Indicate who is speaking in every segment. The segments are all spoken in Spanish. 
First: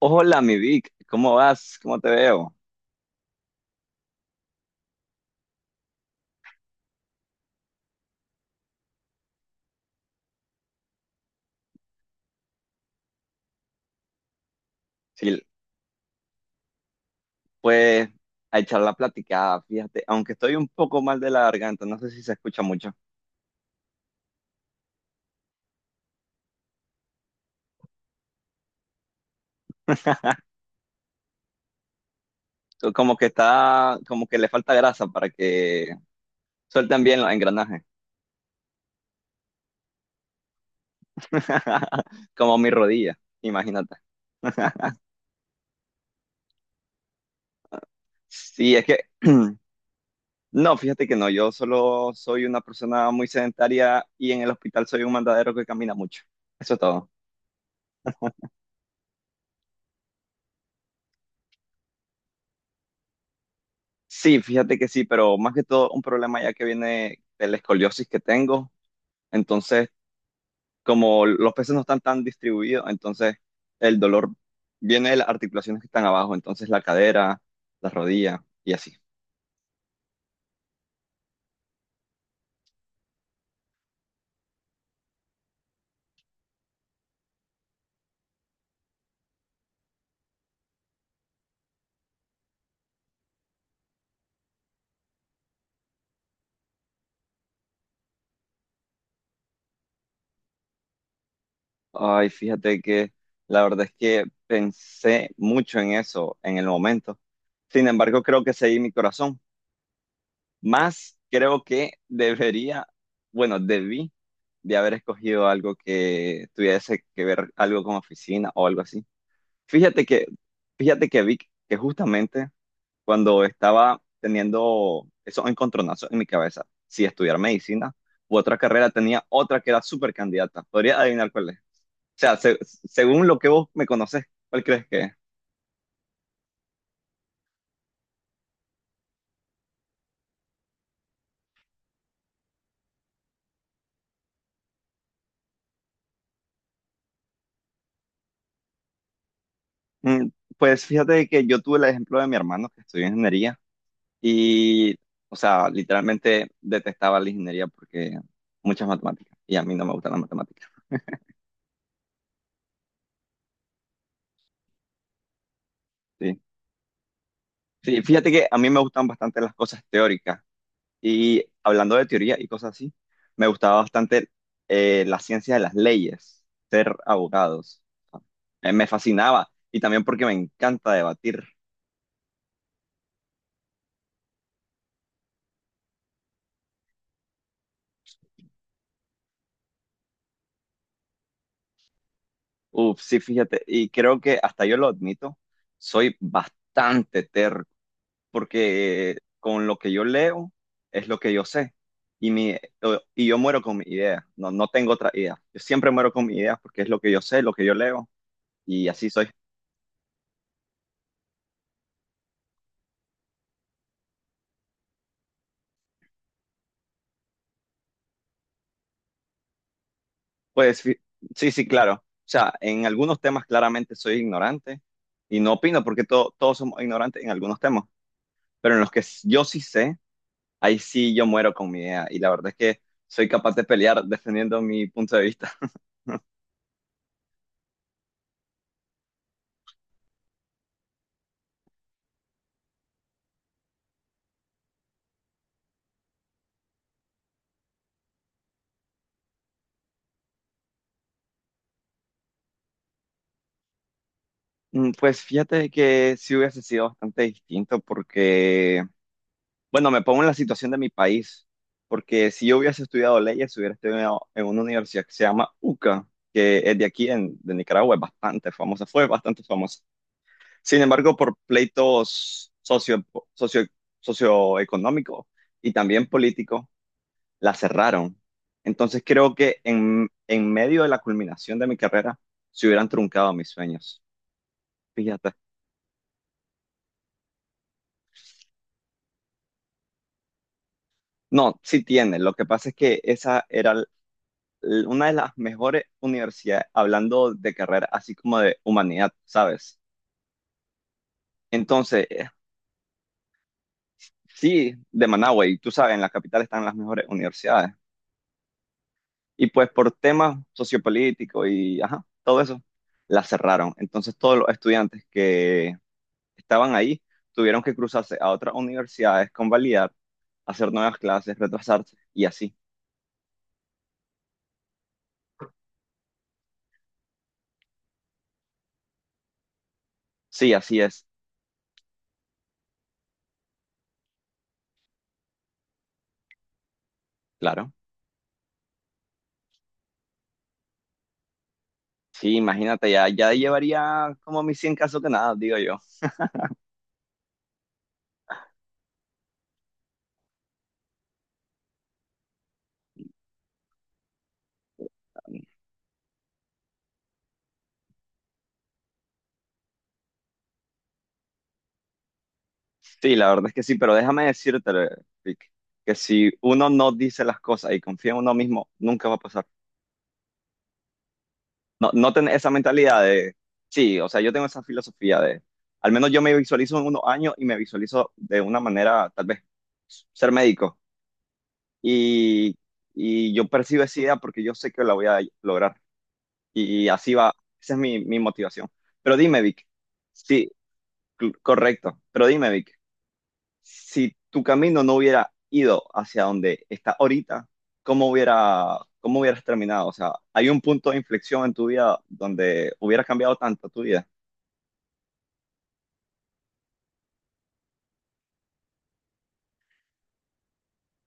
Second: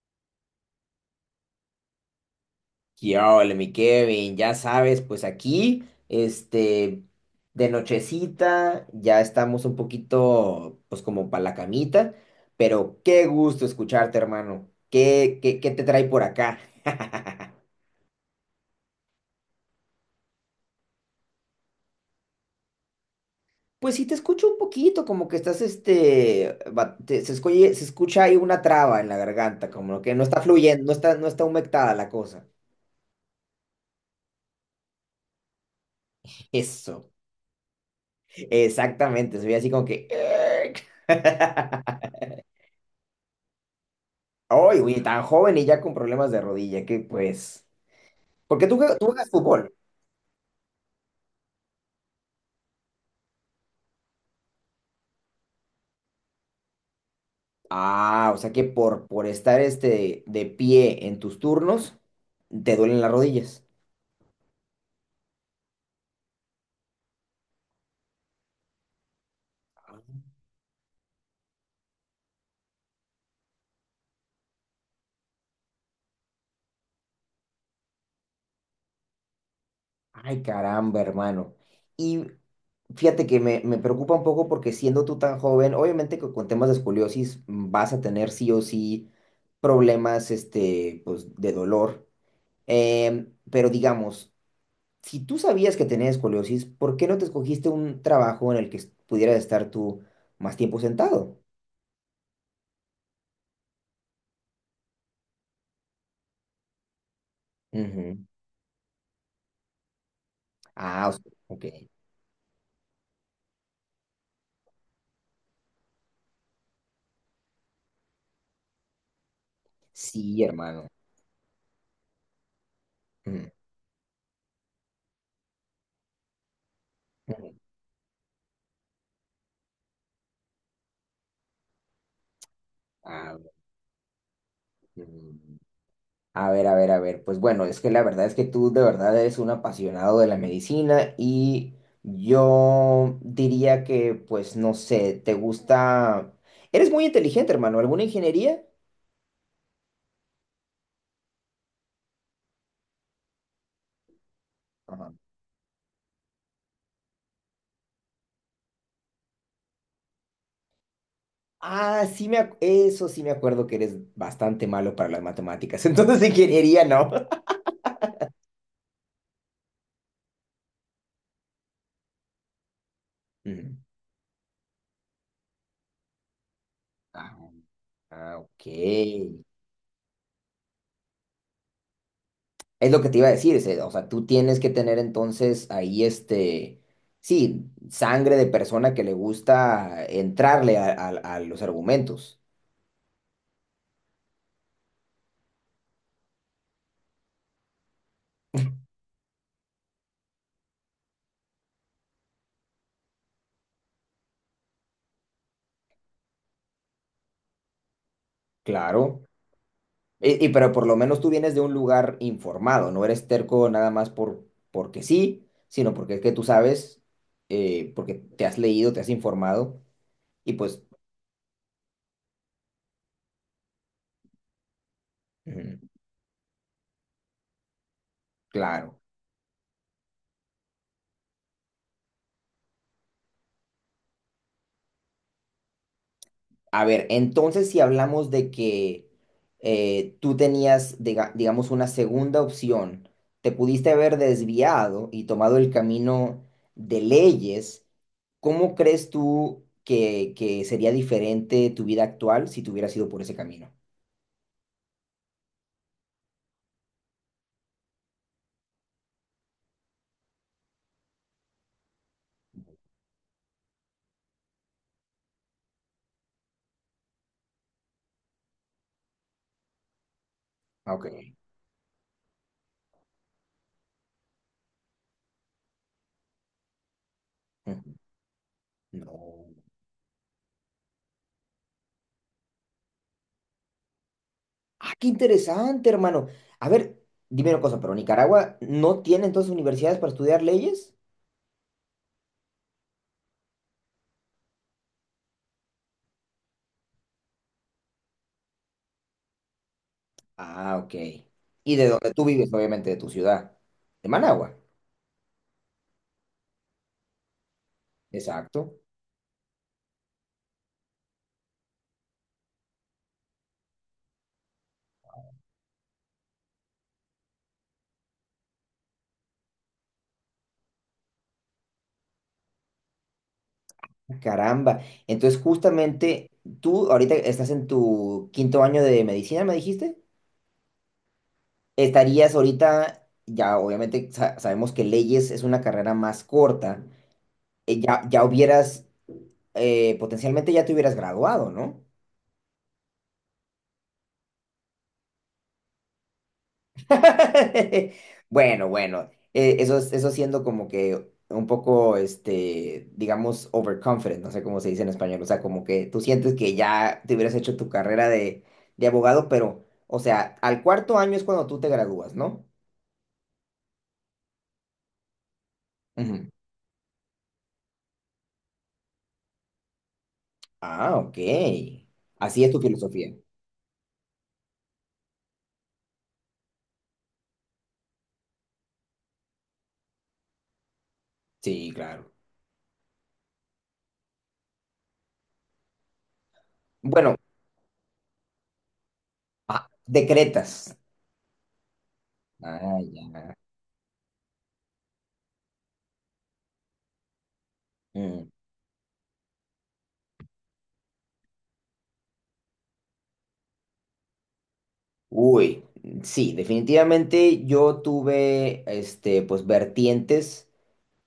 Speaker 1: Hola, mi Vic, ¿cómo vas? ¿Cómo te veo?
Speaker 2: ¿Qué ole, mi Kevin? Ya sabes, pues aquí, de nochecita, ya estamos un poquito, pues como para la camita, pero qué gusto escucharte, hermano. ¿Qué,
Speaker 1: Sí,
Speaker 2: qué, qué te trae por acá?
Speaker 1: pues a echar la platicada, fíjate, aunque estoy un poco mal de la garganta, no sé si se escucha mucho.
Speaker 2: Pues sí, te escucho un poquito, como que estás, se escucha ahí una traba en la garganta, como que no está fluyendo, no está humectada la cosa.
Speaker 1: Como que está, como que le falta grasa para que suelten
Speaker 2: Eso,
Speaker 1: bien los engranajes.
Speaker 2: exactamente, soy así como que...
Speaker 1: Como mi rodilla, imagínate.
Speaker 2: Ay, güey, tan joven y ya con problemas de rodilla, que pues. Porque
Speaker 1: Sí, es que,
Speaker 2: tú juegas fútbol.
Speaker 1: no, fíjate que no, yo solo soy una persona muy sedentaria y en el hospital soy un mandadero que camina mucho. Eso es todo.
Speaker 2: Ah, o sea que por estar este de pie en tus turnos, te duelen las rodillas.
Speaker 1: Sí, fíjate que sí, pero más que todo un problema ya que viene de la escoliosis que tengo. Entonces, como los peces no están tan distribuidos, entonces el dolor viene de las articulaciones que están abajo, entonces la cadera, la rodilla y así.
Speaker 2: Ay, caramba, hermano. Y fíjate que me preocupa un poco porque siendo tú tan joven, obviamente que con temas de escoliosis vas a tener sí o sí problemas este, pues, de dolor. Pero digamos, si tú sabías que tenías escoliosis, ¿por qué no te escogiste un trabajo en el que pudieras estar tú más tiempo sentado?
Speaker 1: Ay, fíjate que la verdad es que pensé mucho en eso en el momento. Sin embargo,
Speaker 2: Ujú.
Speaker 1: creo que seguí mi corazón.
Speaker 2: Ah, o
Speaker 1: Más
Speaker 2: sea,
Speaker 1: creo
Speaker 2: ok.
Speaker 1: que debería, bueno, debí de haber escogido algo que tuviese que ver algo con oficina o algo así. Fíjate que,
Speaker 2: Sí, hermano.
Speaker 1: fíjate que vi que justamente cuando
Speaker 2: Ujú,
Speaker 1: estaba teniendo esos encontronazos en mi cabeza, si estudiar
Speaker 2: ujú.
Speaker 1: medicina u otra carrera, tenía otra que era súper candidata. ¿Podría adivinar cuál es? O sea, según
Speaker 2: A
Speaker 1: lo que
Speaker 2: ver,
Speaker 1: vos me conoces, ¿cuál crees que es?
Speaker 2: mm, a ver. Pues bueno, es que la verdad es que tú de verdad eres un apasionado de la medicina y yo diría que, pues no sé, te gusta... Eres muy inteligente, hermano. ¿Alguna ingeniería?
Speaker 1: Mm, Pues fíjate que yo tuve el ejemplo de mi hermano que estudió ingeniería. Y, o sea, literalmente detestaba la ingeniería porque muchas matemáticas y a mí no me gustan las matemáticas.
Speaker 2: Ah, eso sí me acuerdo que eres bastante malo para las matemáticas. Entonces,
Speaker 1: Sí.
Speaker 2: ingeniería, ¿no?
Speaker 1: Sí, fíjate que a mí me gustan bastante las cosas teóricas y hablando de teoría y cosas así, me gustaba
Speaker 2: Ujú.
Speaker 1: bastante la ciencia de las leyes, ser
Speaker 2: Ah,
Speaker 1: abogados.
Speaker 2: ah,
Speaker 1: Me
Speaker 2: ok.
Speaker 1: fascinaba y también porque me encanta debatir.
Speaker 2: Es lo que te iba a decir, o sea, tú tienes que tener entonces ahí este, sí, sangre de persona que le gusta entrarle a los argumentos,
Speaker 1: Uf, sí, fíjate, y creo que hasta yo lo admito, soy bastante terco porque con lo que yo leo es lo que yo sé y, mi, y yo muero con mi idea, no, no tengo otra idea. Yo siempre muero con mi idea porque es lo que yo sé, lo que yo leo y así
Speaker 2: claro.
Speaker 1: soy.
Speaker 2: Y pero por lo menos tú vienes de un lugar informado, no eres terco nada más porque sí, sino porque es que tú sabes, porque te has leído, te has informado y
Speaker 1: Pues
Speaker 2: pues
Speaker 1: fi- sí, sí, claro. O sea, en algunos temas claramente soy ignorante y no
Speaker 2: ujú,
Speaker 1: opino porque todos somos ignorantes en algunos temas, pero en los que
Speaker 2: claro.
Speaker 1: yo sí sé, ahí sí yo muero con mi idea y la verdad es que soy capaz de pelear defendiendo mi punto de vista.
Speaker 2: A ver, entonces si hablamos de que tú tenías, digamos, una segunda opción, te pudiste haber desviado y tomado el camino de leyes, ¿cómo crees tú que sería diferente tu vida actual si te hubieras ido por ese camino?
Speaker 1: Pues fíjate que sí hubiese sido bastante distinto porque bueno, me pongo en la situación de mi país, porque si yo hubiese estudiado leyes, hubiera estudiado en una universidad que se llama UCA, que es de aquí, en, de Nicaragua, es bastante famosa, fue bastante famosa. Sin
Speaker 2: Ah, ok.
Speaker 1: embargo, por pleitos socio, socioeconómicos y también políticos, la
Speaker 2: Ujú.
Speaker 1: cerraron. Entonces creo
Speaker 2: No.
Speaker 1: que en medio de la culminación de mi carrera, se hubieran truncado mis sueños.
Speaker 2: Ah, qué
Speaker 1: Fíjate.
Speaker 2: interesante, hermano. A ver, dime una cosa, ¿pero Nicaragua no tiene entonces universidades para estudiar leyes?
Speaker 1: No, sí tiene. Lo que pasa es que esa era una de las mejores universidades, hablando de carrera, así como de humanidad, ¿sabes?
Speaker 2: Ah, ok. Y de
Speaker 1: Entonces,
Speaker 2: donde tú vives, obviamente, de tu ciudad, de Managua.
Speaker 1: sí, de Managua, y tú sabes, en la capital están las mejores universidades.
Speaker 2: Exacto.
Speaker 1: Y pues por temas sociopolíticos y, ajá, todo eso, la cerraron. Entonces todos los estudiantes que estaban ahí tuvieron que cruzarse a otras universidades, convalidar, hacer nuevas clases, retrasarse y así.
Speaker 2: Ah, caramba. Entonces, justamente, tú ahorita estás en tu quinto año de medicina, ¿me dijiste?
Speaker 1: Sí, así es,
Speaker 2: Estarías ahorita, ya obviamente sabemos que leyes es una carrera más corta,
Speaker 1: claro.
Speaker 2: eh, ya, ya hubieras, potencialmente ya te hubieras graduado, ¿no?
Speaker 1: Sí, imagínate, ya, ya llevaría como mis 100 casos que nada, digo yo.
Speaker 2: Bueno, eso, eso siendo como que un poco, este, digamos, overconfident, no sé cómo se dice en español, o sea, como que tú sientes que ya te hubieras hecho tu carrera de abogado, pero, o sea, al cuarto año es cuando tú te gradúas, ¿no?
Speaker 1: Sí, la verdad es que sí, pero déjame decirte, Vic, que
Speaker 2: Ujú.
Speaker 1: si uno no dice las cosas y confía en uno mismo, nunca va a pasar.
Speaker 2: Ah, ok.
Speaker 1: No, no tener
Speaker 2: Así
Speaker 1: esa
Speaker 2: es tu
Speaker 1: mentalidad
Speaker 2: filosofía.
Speaker 1: de, sí, o sea, yo tengo esa filosofía de, al menos yo me visualizo en unos años y me visualizo de una manera, tal vez, ser médico.
Speaker 2: Sí, claro.
Speaker 1: Y, y yo percibo esa idea porque yo sé que la voy a lograr. Y así
Speaker 2: Bueno,
Speaker 1: va, esa es mi, mi motivación. Pero dime, Vic,
Speaker 2: ah,
Speaker 1: sí,
Speaker 2: decretas.
Speaker 1: correcto, pero dime, Vic.
Speaker 2: Ah, ya.
Speaker 1: Si tu camino no hubiera ido hacia donde está ahorita, ¿cómo
Speaker 2: Mm.
Speaker 1: hubiera, cómo hubieras terminado? O sea, ¿hay un punto de inflexión en tu vida donde hubiera cambiado tanto tu vida?
Speaker 2: Uy, sí, definitivamente yo tuve, este, pues, vertientes,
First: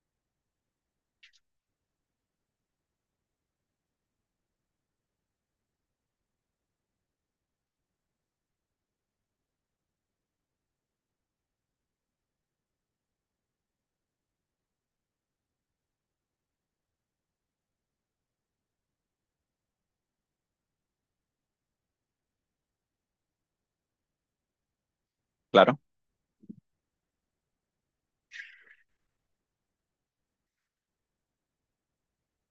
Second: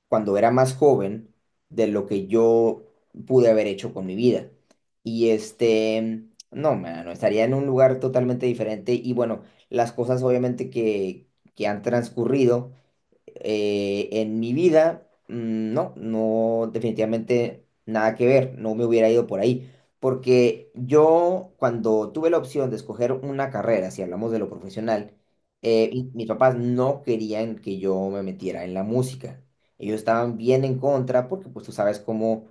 Speaker 2: cuando era más joven de lo que yo pude haber hecho con mi vida. Y este, no, mano, estaría en un lugar totalmente diferente. Y bueno, las cosas obviamente que han transcurrido en mi vida, no, no, definitivamente nada que ver, no me hubiera ido por ahí, porque yo cuando tuve la opción de escoger una carrera, si hablamos de lo profesional,
Speaker 1: Claro.
Speaker 2: mis papás no querían que yo me metiera en la música. Ellos estaban bien en contra porque pues tú sabes cómo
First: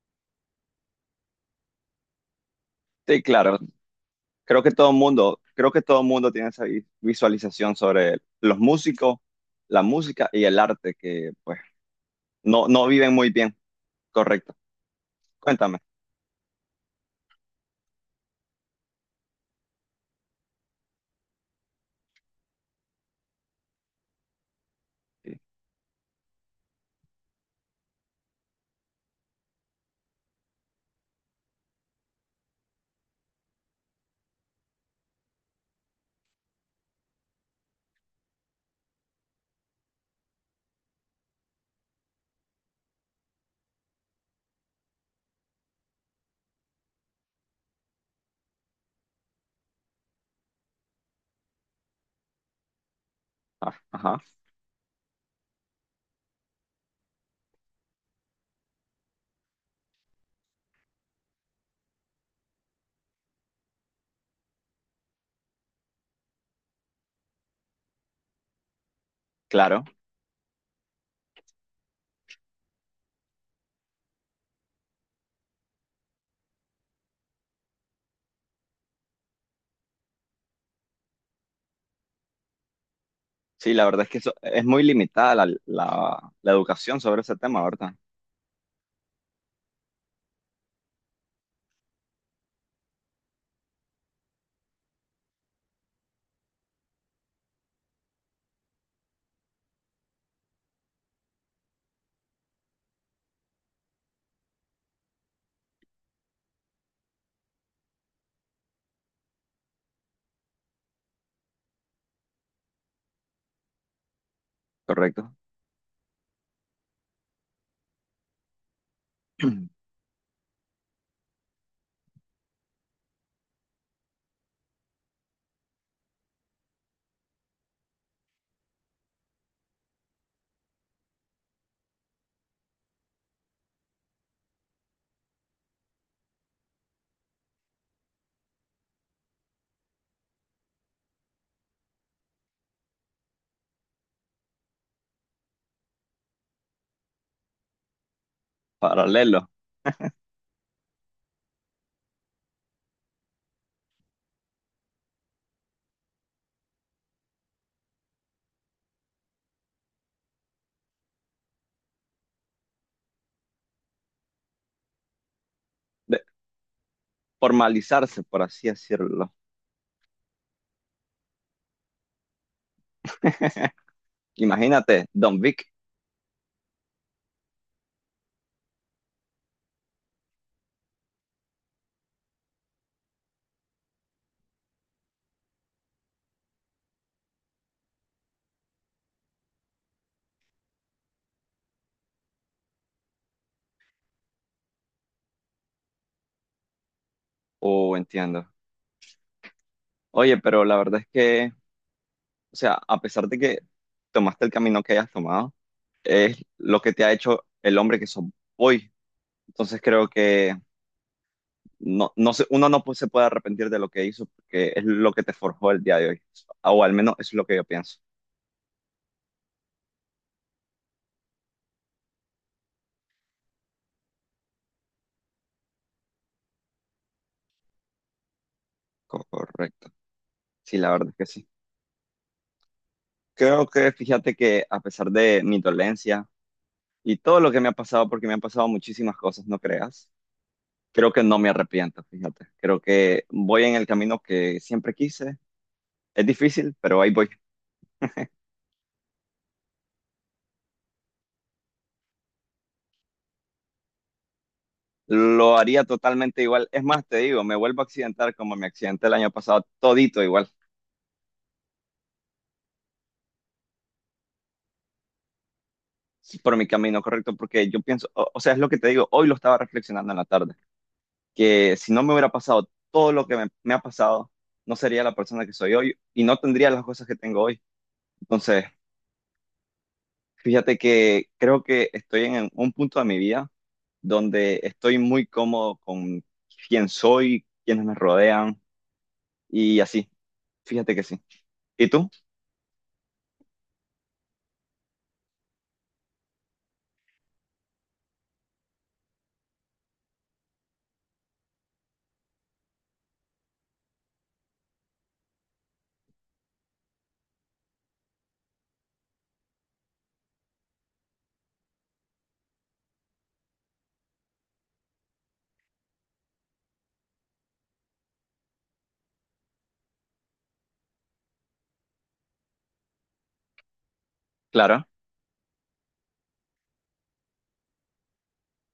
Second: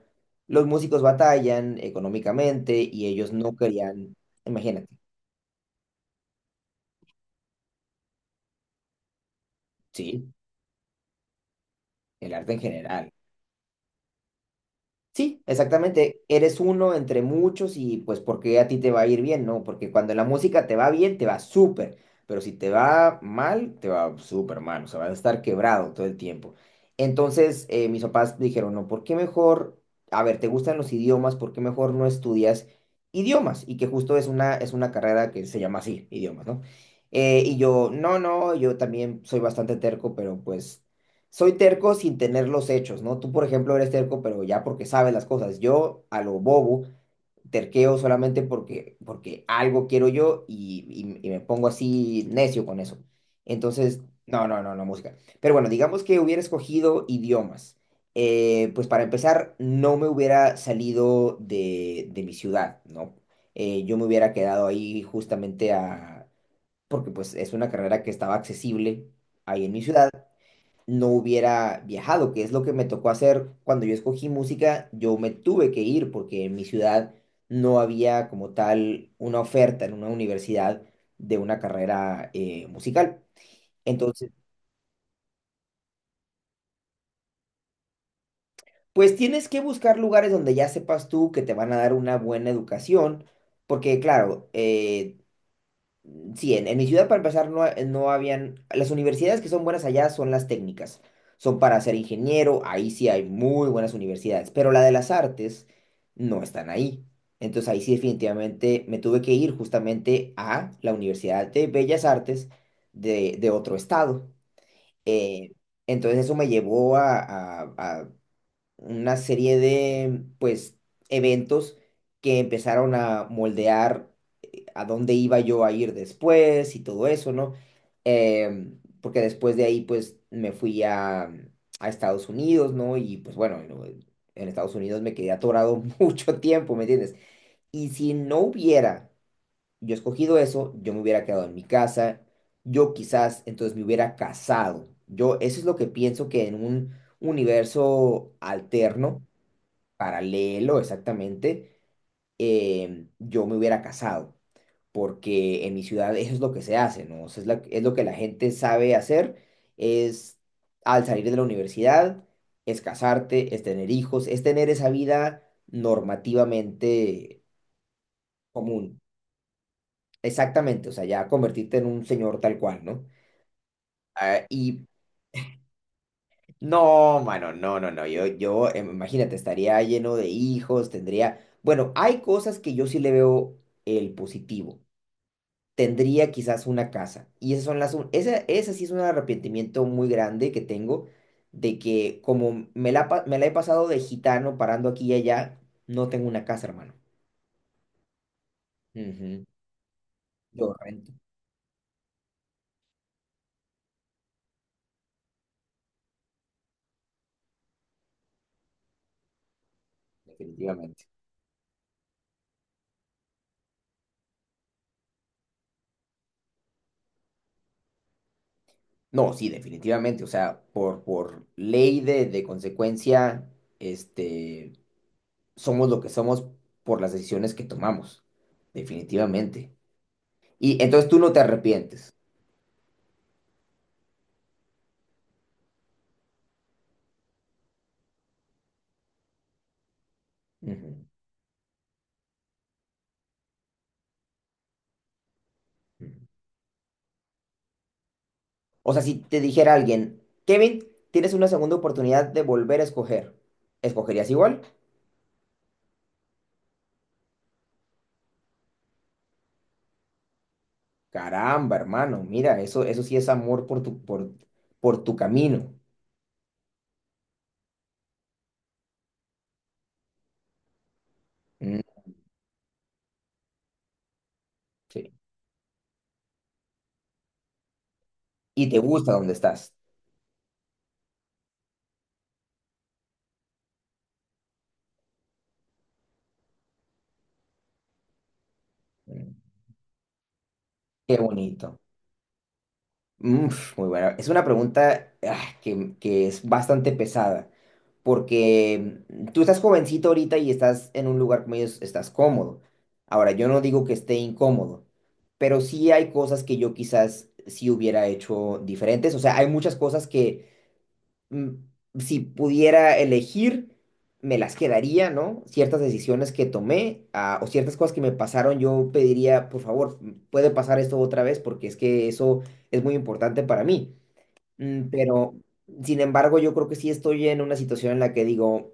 Speaker 2: los músicos batallan económicamente y
Speaker 1: Sí,
Speaker 2: ellos no
Speaker 1: claro.
Speaker 2: querían,
Speaker 1: Creo que
Speaker 2: imagínate,
Speaker 1: todo el mundo, creo que todo el mundo tiene esa visualización sobre los músicos, la música
Speaker 2: sí,
Speaker 1: y el arte que pues
Speaker 2: el arte en
Speaker 1: no, no
Speaker 2: general.
Speaker 1: viven muy bien. Correcto.
Speaker 2: Sí,
Speaker 1: Cuéntame.
Speaker 2: exactamente. Eres uno entre muchos y pues porque a ti te va a ir bien, ¿no? Porque cuando la música te va bien, te va súper, pero si te va mal, te va súper mal, o sea, vas a
Speaker 1: Sí.
Speaker 2: estar quebrado todo el tiempo. Entonces, mis papás dijeron, no, ¿por qué mejor, a ver, te gustan los idiomas, ¿por qué mejor no estudias idiomas? Y que justo es una carrera que se llama así, idiomas, ¿no? Y yo, no, no, yo también soy bastante terco, pero pues soy terco sin tener los hechos, ¿no? Tú, por ejemplo, eres terco, pero ya porque sabes las cosas. Yo, a lo bobo, terqueo solamente porque algo quiero yo y me pongo así necio con eso.
Speaker 1: Ah,
Speaker 2: Entonces,
Speaker 1: ajá,
Speaker 2: no, no, música. Pero bueno, digamos que hubiera escogido idiomas. Pues para empezar, no me hubiera salido de mi ciudad, ¿no? Yo me hubiera quedado ahí justamente a... porque pues es una carrera que estaba accesible ahí en mi
Speaker 1: claro.
Speaker 2: ciudad, no hubiera viajado, que es lo que me tocó hacer cuando yo escogí música, yo me tuve que ir porque en mi ciudad no había como tal una oferta en una universidad de una carrera musical.
Speaker 1: Sí, la verdad es que
Speaker 2: Entonces,
Speaker 1: eso, es muy limitada la educación sobre ese tema, ¿verdad?
Speaker 2: pues tienes que buscar lugares donde ya sepas tú que te van a dar una buena educación, porque claro, sí, en mi ciudad para empezar no, no habían, las universidades que son buenas allá son las técnicas, son para ser ingeniero, ahí sí hay muy buenas universidades, pero la de las artes no están ahí. Entonces ahí sí definitivamente me tuve que ir justamente a la Universidad de Bellas Artes de otro estado.
Speaker 1: Correcto.
Speaker 2: Eh, entonces eso me llevó a una serie de pues eventos que empezaron a moldear a dónde iba yo a ir después y todo eso, ¿no? Em, porque después de ahí, pues, me fui a Estados Unidos, ¿no? Y pues bueno, no, en Estados Unidos me quedé atorado mucho tiempo, ¿me entiendes? Y si no hubiera yo escogido eso, yo me hubiera quedado en mi casa, yo quizás entonces me hubiera casado. Yo, eso es lo que pienso que en un universo alterno,
Speaker 1: Paralelo,
Speaker 2: paralelo exactamente, em, yo me hubiera casado porque en mi ciudad eso es lo que se hace, ¿no? O sea, es, es lo que la gente sabe hacer, es al salir de la universidad, es casarte, es tener hijos, es tener esa vida
Speaker 1: de
Speaker 2: normativamente
Speaker 1: formalizarse, por así
Speaker 2: común.
Speaker 1: decirlo.
Speaker 2: Exactamente, o sea, ya convertirte en un señor tal cual, ¿no? Ah, y
Speaker 1: Imagínate, Don Vic,
Speaker 2: no, mano, no, yo, yo, em, imagínate, estaría lleno de hijos, tendría, bueno, hay cosas que yo sí le veo el positivo. Tendría quizás una casa. Y esas son las, esa, esa sí es un arrepentimiento muy grande que tengo de que como me la, me la he pasado de gitano parando aquí y allá, no tengo una casa, hermano.
Speaker 1: o entiendo.
Speaker 2: Ujú,
Speaker 1: Oye, pero
Speaker 2: yo
Speaker 1: la verdad es
Speaker 2: rento.
Speaker 1: que, o sea, a pesar de que tomaste el camino que hayas tomado, es lo que te ha hecho el hombre que sos hoy. Entonces creo que
Speaker 2: Definitivamente.
Speaker 1: no, uno no pu- se puede arrepentir de lo que hizo, porque es lo que te forjó el día de hoy. O al menos eso es lo que yo pienso.
Speaker 2: No, sí, definitivamente. O sea, por ley de consecuencia, este, somos lo que somos por las decisiones que tomamos. Definitivamente.
Speaker 1: Correcto. Sí,
Speaker 2: Y
Speaker 1: la
Speaker 2: entonces
Speaker 1: verdad es
Speaker 2: tú
Speaker 1: que
Speaker 2: no te
Speaker 1: sí.
Speaker 2: arrepientes.
Speaker 1: Creo que, fíjate que a pesar de mi dolencia, y todo lo que me ha pasado, porque me han pasado muchísimas cosas, no creas, creo que no me arrepiento, fíjate. Creo que voy en el camino que siempre quise.
Speaker 2: Ujú.
Speaker 1: Es difícil, pero ahí voy.
Speaker 2: O sea, si te dijera alguien, Kevin, tienes una segunda oportunidad de volver a escoger, ¿escogerías igual?
Speaker 1: Lo haría totalmente igual. Es más, te digo, me vuelvo a accidentar como me accidenté el año pasado, todito igual,
Speaker 2: Caramba, hermano, mira, eso sí es amor por tu camino.
Speaker 1: por mi camino correcto, porque yo pienso, o sea, es lo que te digo, hoy lo estaba reflexionando en la tarde, que
Speaker 2: Mm,
Speaker 1: si no me hubiera pasado todo lo que me ha pasado, no sería
Speaker 2: sí.
Speaker 1: la persona que soy hoy y no tendría las cosas que tengo hoy. Entonces,
Speaker 2: Y te gusta donde estás.
Speaker 1: fíjate que creo que estoy en un punto de mi vida donde estoy muy cómodo con quién soy, quienes me rodean
Speaker 2: Mm,
Speaker 1: y así. Fíjate que
Speaker 2: qué
Speaker 1: sí.
Speaker 2: bonito.
Speaker 1: ¿Y tú?
Speaker 2: Mm, muy buena. Es una pregunta ah, que es bastante pesada, porque mm, tú estás jovencito ahorita y estás en un lugar como ellos, estás cómodo. Ahora, yo no digo que esté incómodo, pero sí hay cosas que yo quizás sí hubiera hecho diferentes. O sea, hay muchas cosas que mm, si pudiera elegir, me las quedaría, ¿no? Ciertas decisiones que tomé, ah, o ciertas cosas que me pasaron, yo pediría, por favor, mm, puede pasar esto otra vez, porque es que eso es muy importante para mí. Mm,
Speaker 1: Clara.
Speaker 2: pero, sin embargo, yo creo que sí estoy en una situación en la que digo,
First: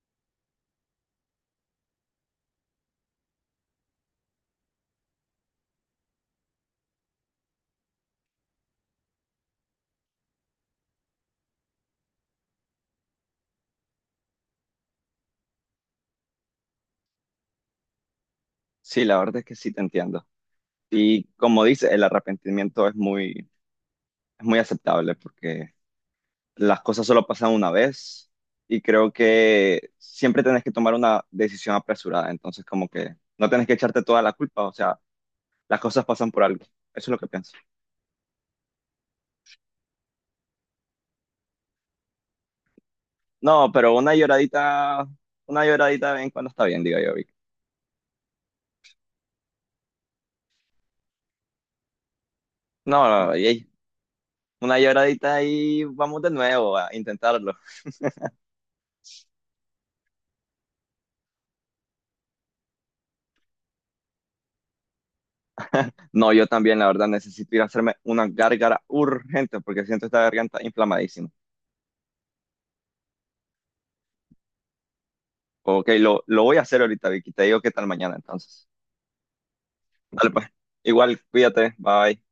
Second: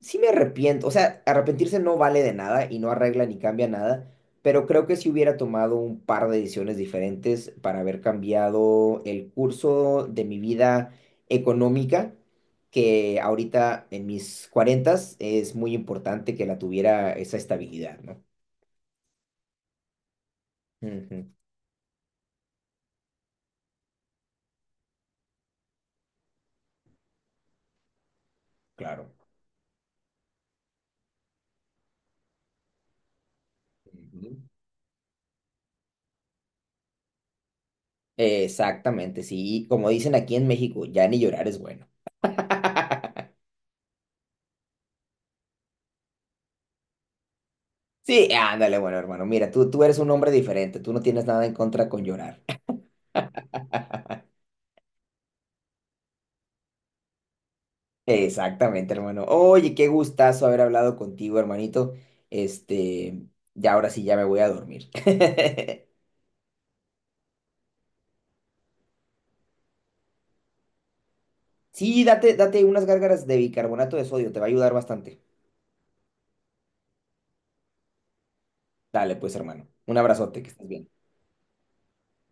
Speaker 2: sí me arrepiento, o sea, arrepentirse no vale de nada y no arregla ni cambia nada, pero creo que si hubiera tomado un par de decisiones diferentes para haber cambiado el curso de mi vida económica, que ahorita en mis cuarentas es muy importante que la tuviera esa estabilidad, ¿no?
Speaker 1: Sí, la verdad es que sí te entiendo. Y
Speaker 2: Ujú,
Speaker 1: como dice, el arrepentimiento es muy aceptable porque las cosas solo pasan una vez y creo
Speaker 2: claro.
Speaker 1: que siempre tenés que tomar una decisión apresurada. Entonces, como que no tenés que echarte toda
Speaker 2: Ujú.
Speaker 1: la culpa. O sea, las cosas pasan por algo. Eso es lo que pienso.
Speaker 2: Exactamente, sí, y como dicen aquí en México, ya ni llorar es bueno.
Speaker 1: No, pero una lloradita de vez en cuando está bien, digo yo, Vic.
Speaker 2: Sí, ándale, bueno, hermano, mira, tú eres un hombre diferente, tú no tienes nada en contra con llorar.
Speaker 1: No, no, no, ey, una lloradita y vamos de nuevo a intentarlo.
Speaker 2: Exactamente, hermano. Oye, qué gustazo haber hablado contigo, hermanito. Este, ya ahora sí, ya me voy a dormir.
Speaker 1: No, yo también, la verdad, necesito ir a hacerme una gárgara urgente porque siento esta garganta inflamadísima.
Speaker 2: Sí, date unas gárgaras de bicarbonato de sodio, te va a ayudar bastante.
Speaker 1: Ok, lo voy a hacer ahorita, Vicky. Te digo qué tal mañana entonces.
Speaker 2: Dale, pues, hermano. Un
Speaker 1: Dale
Speaker 2: abrazote,
Speaker 1: pues.
Speaker 2: que estés bien.
Speaker 1: Igual, cuídate. Bye.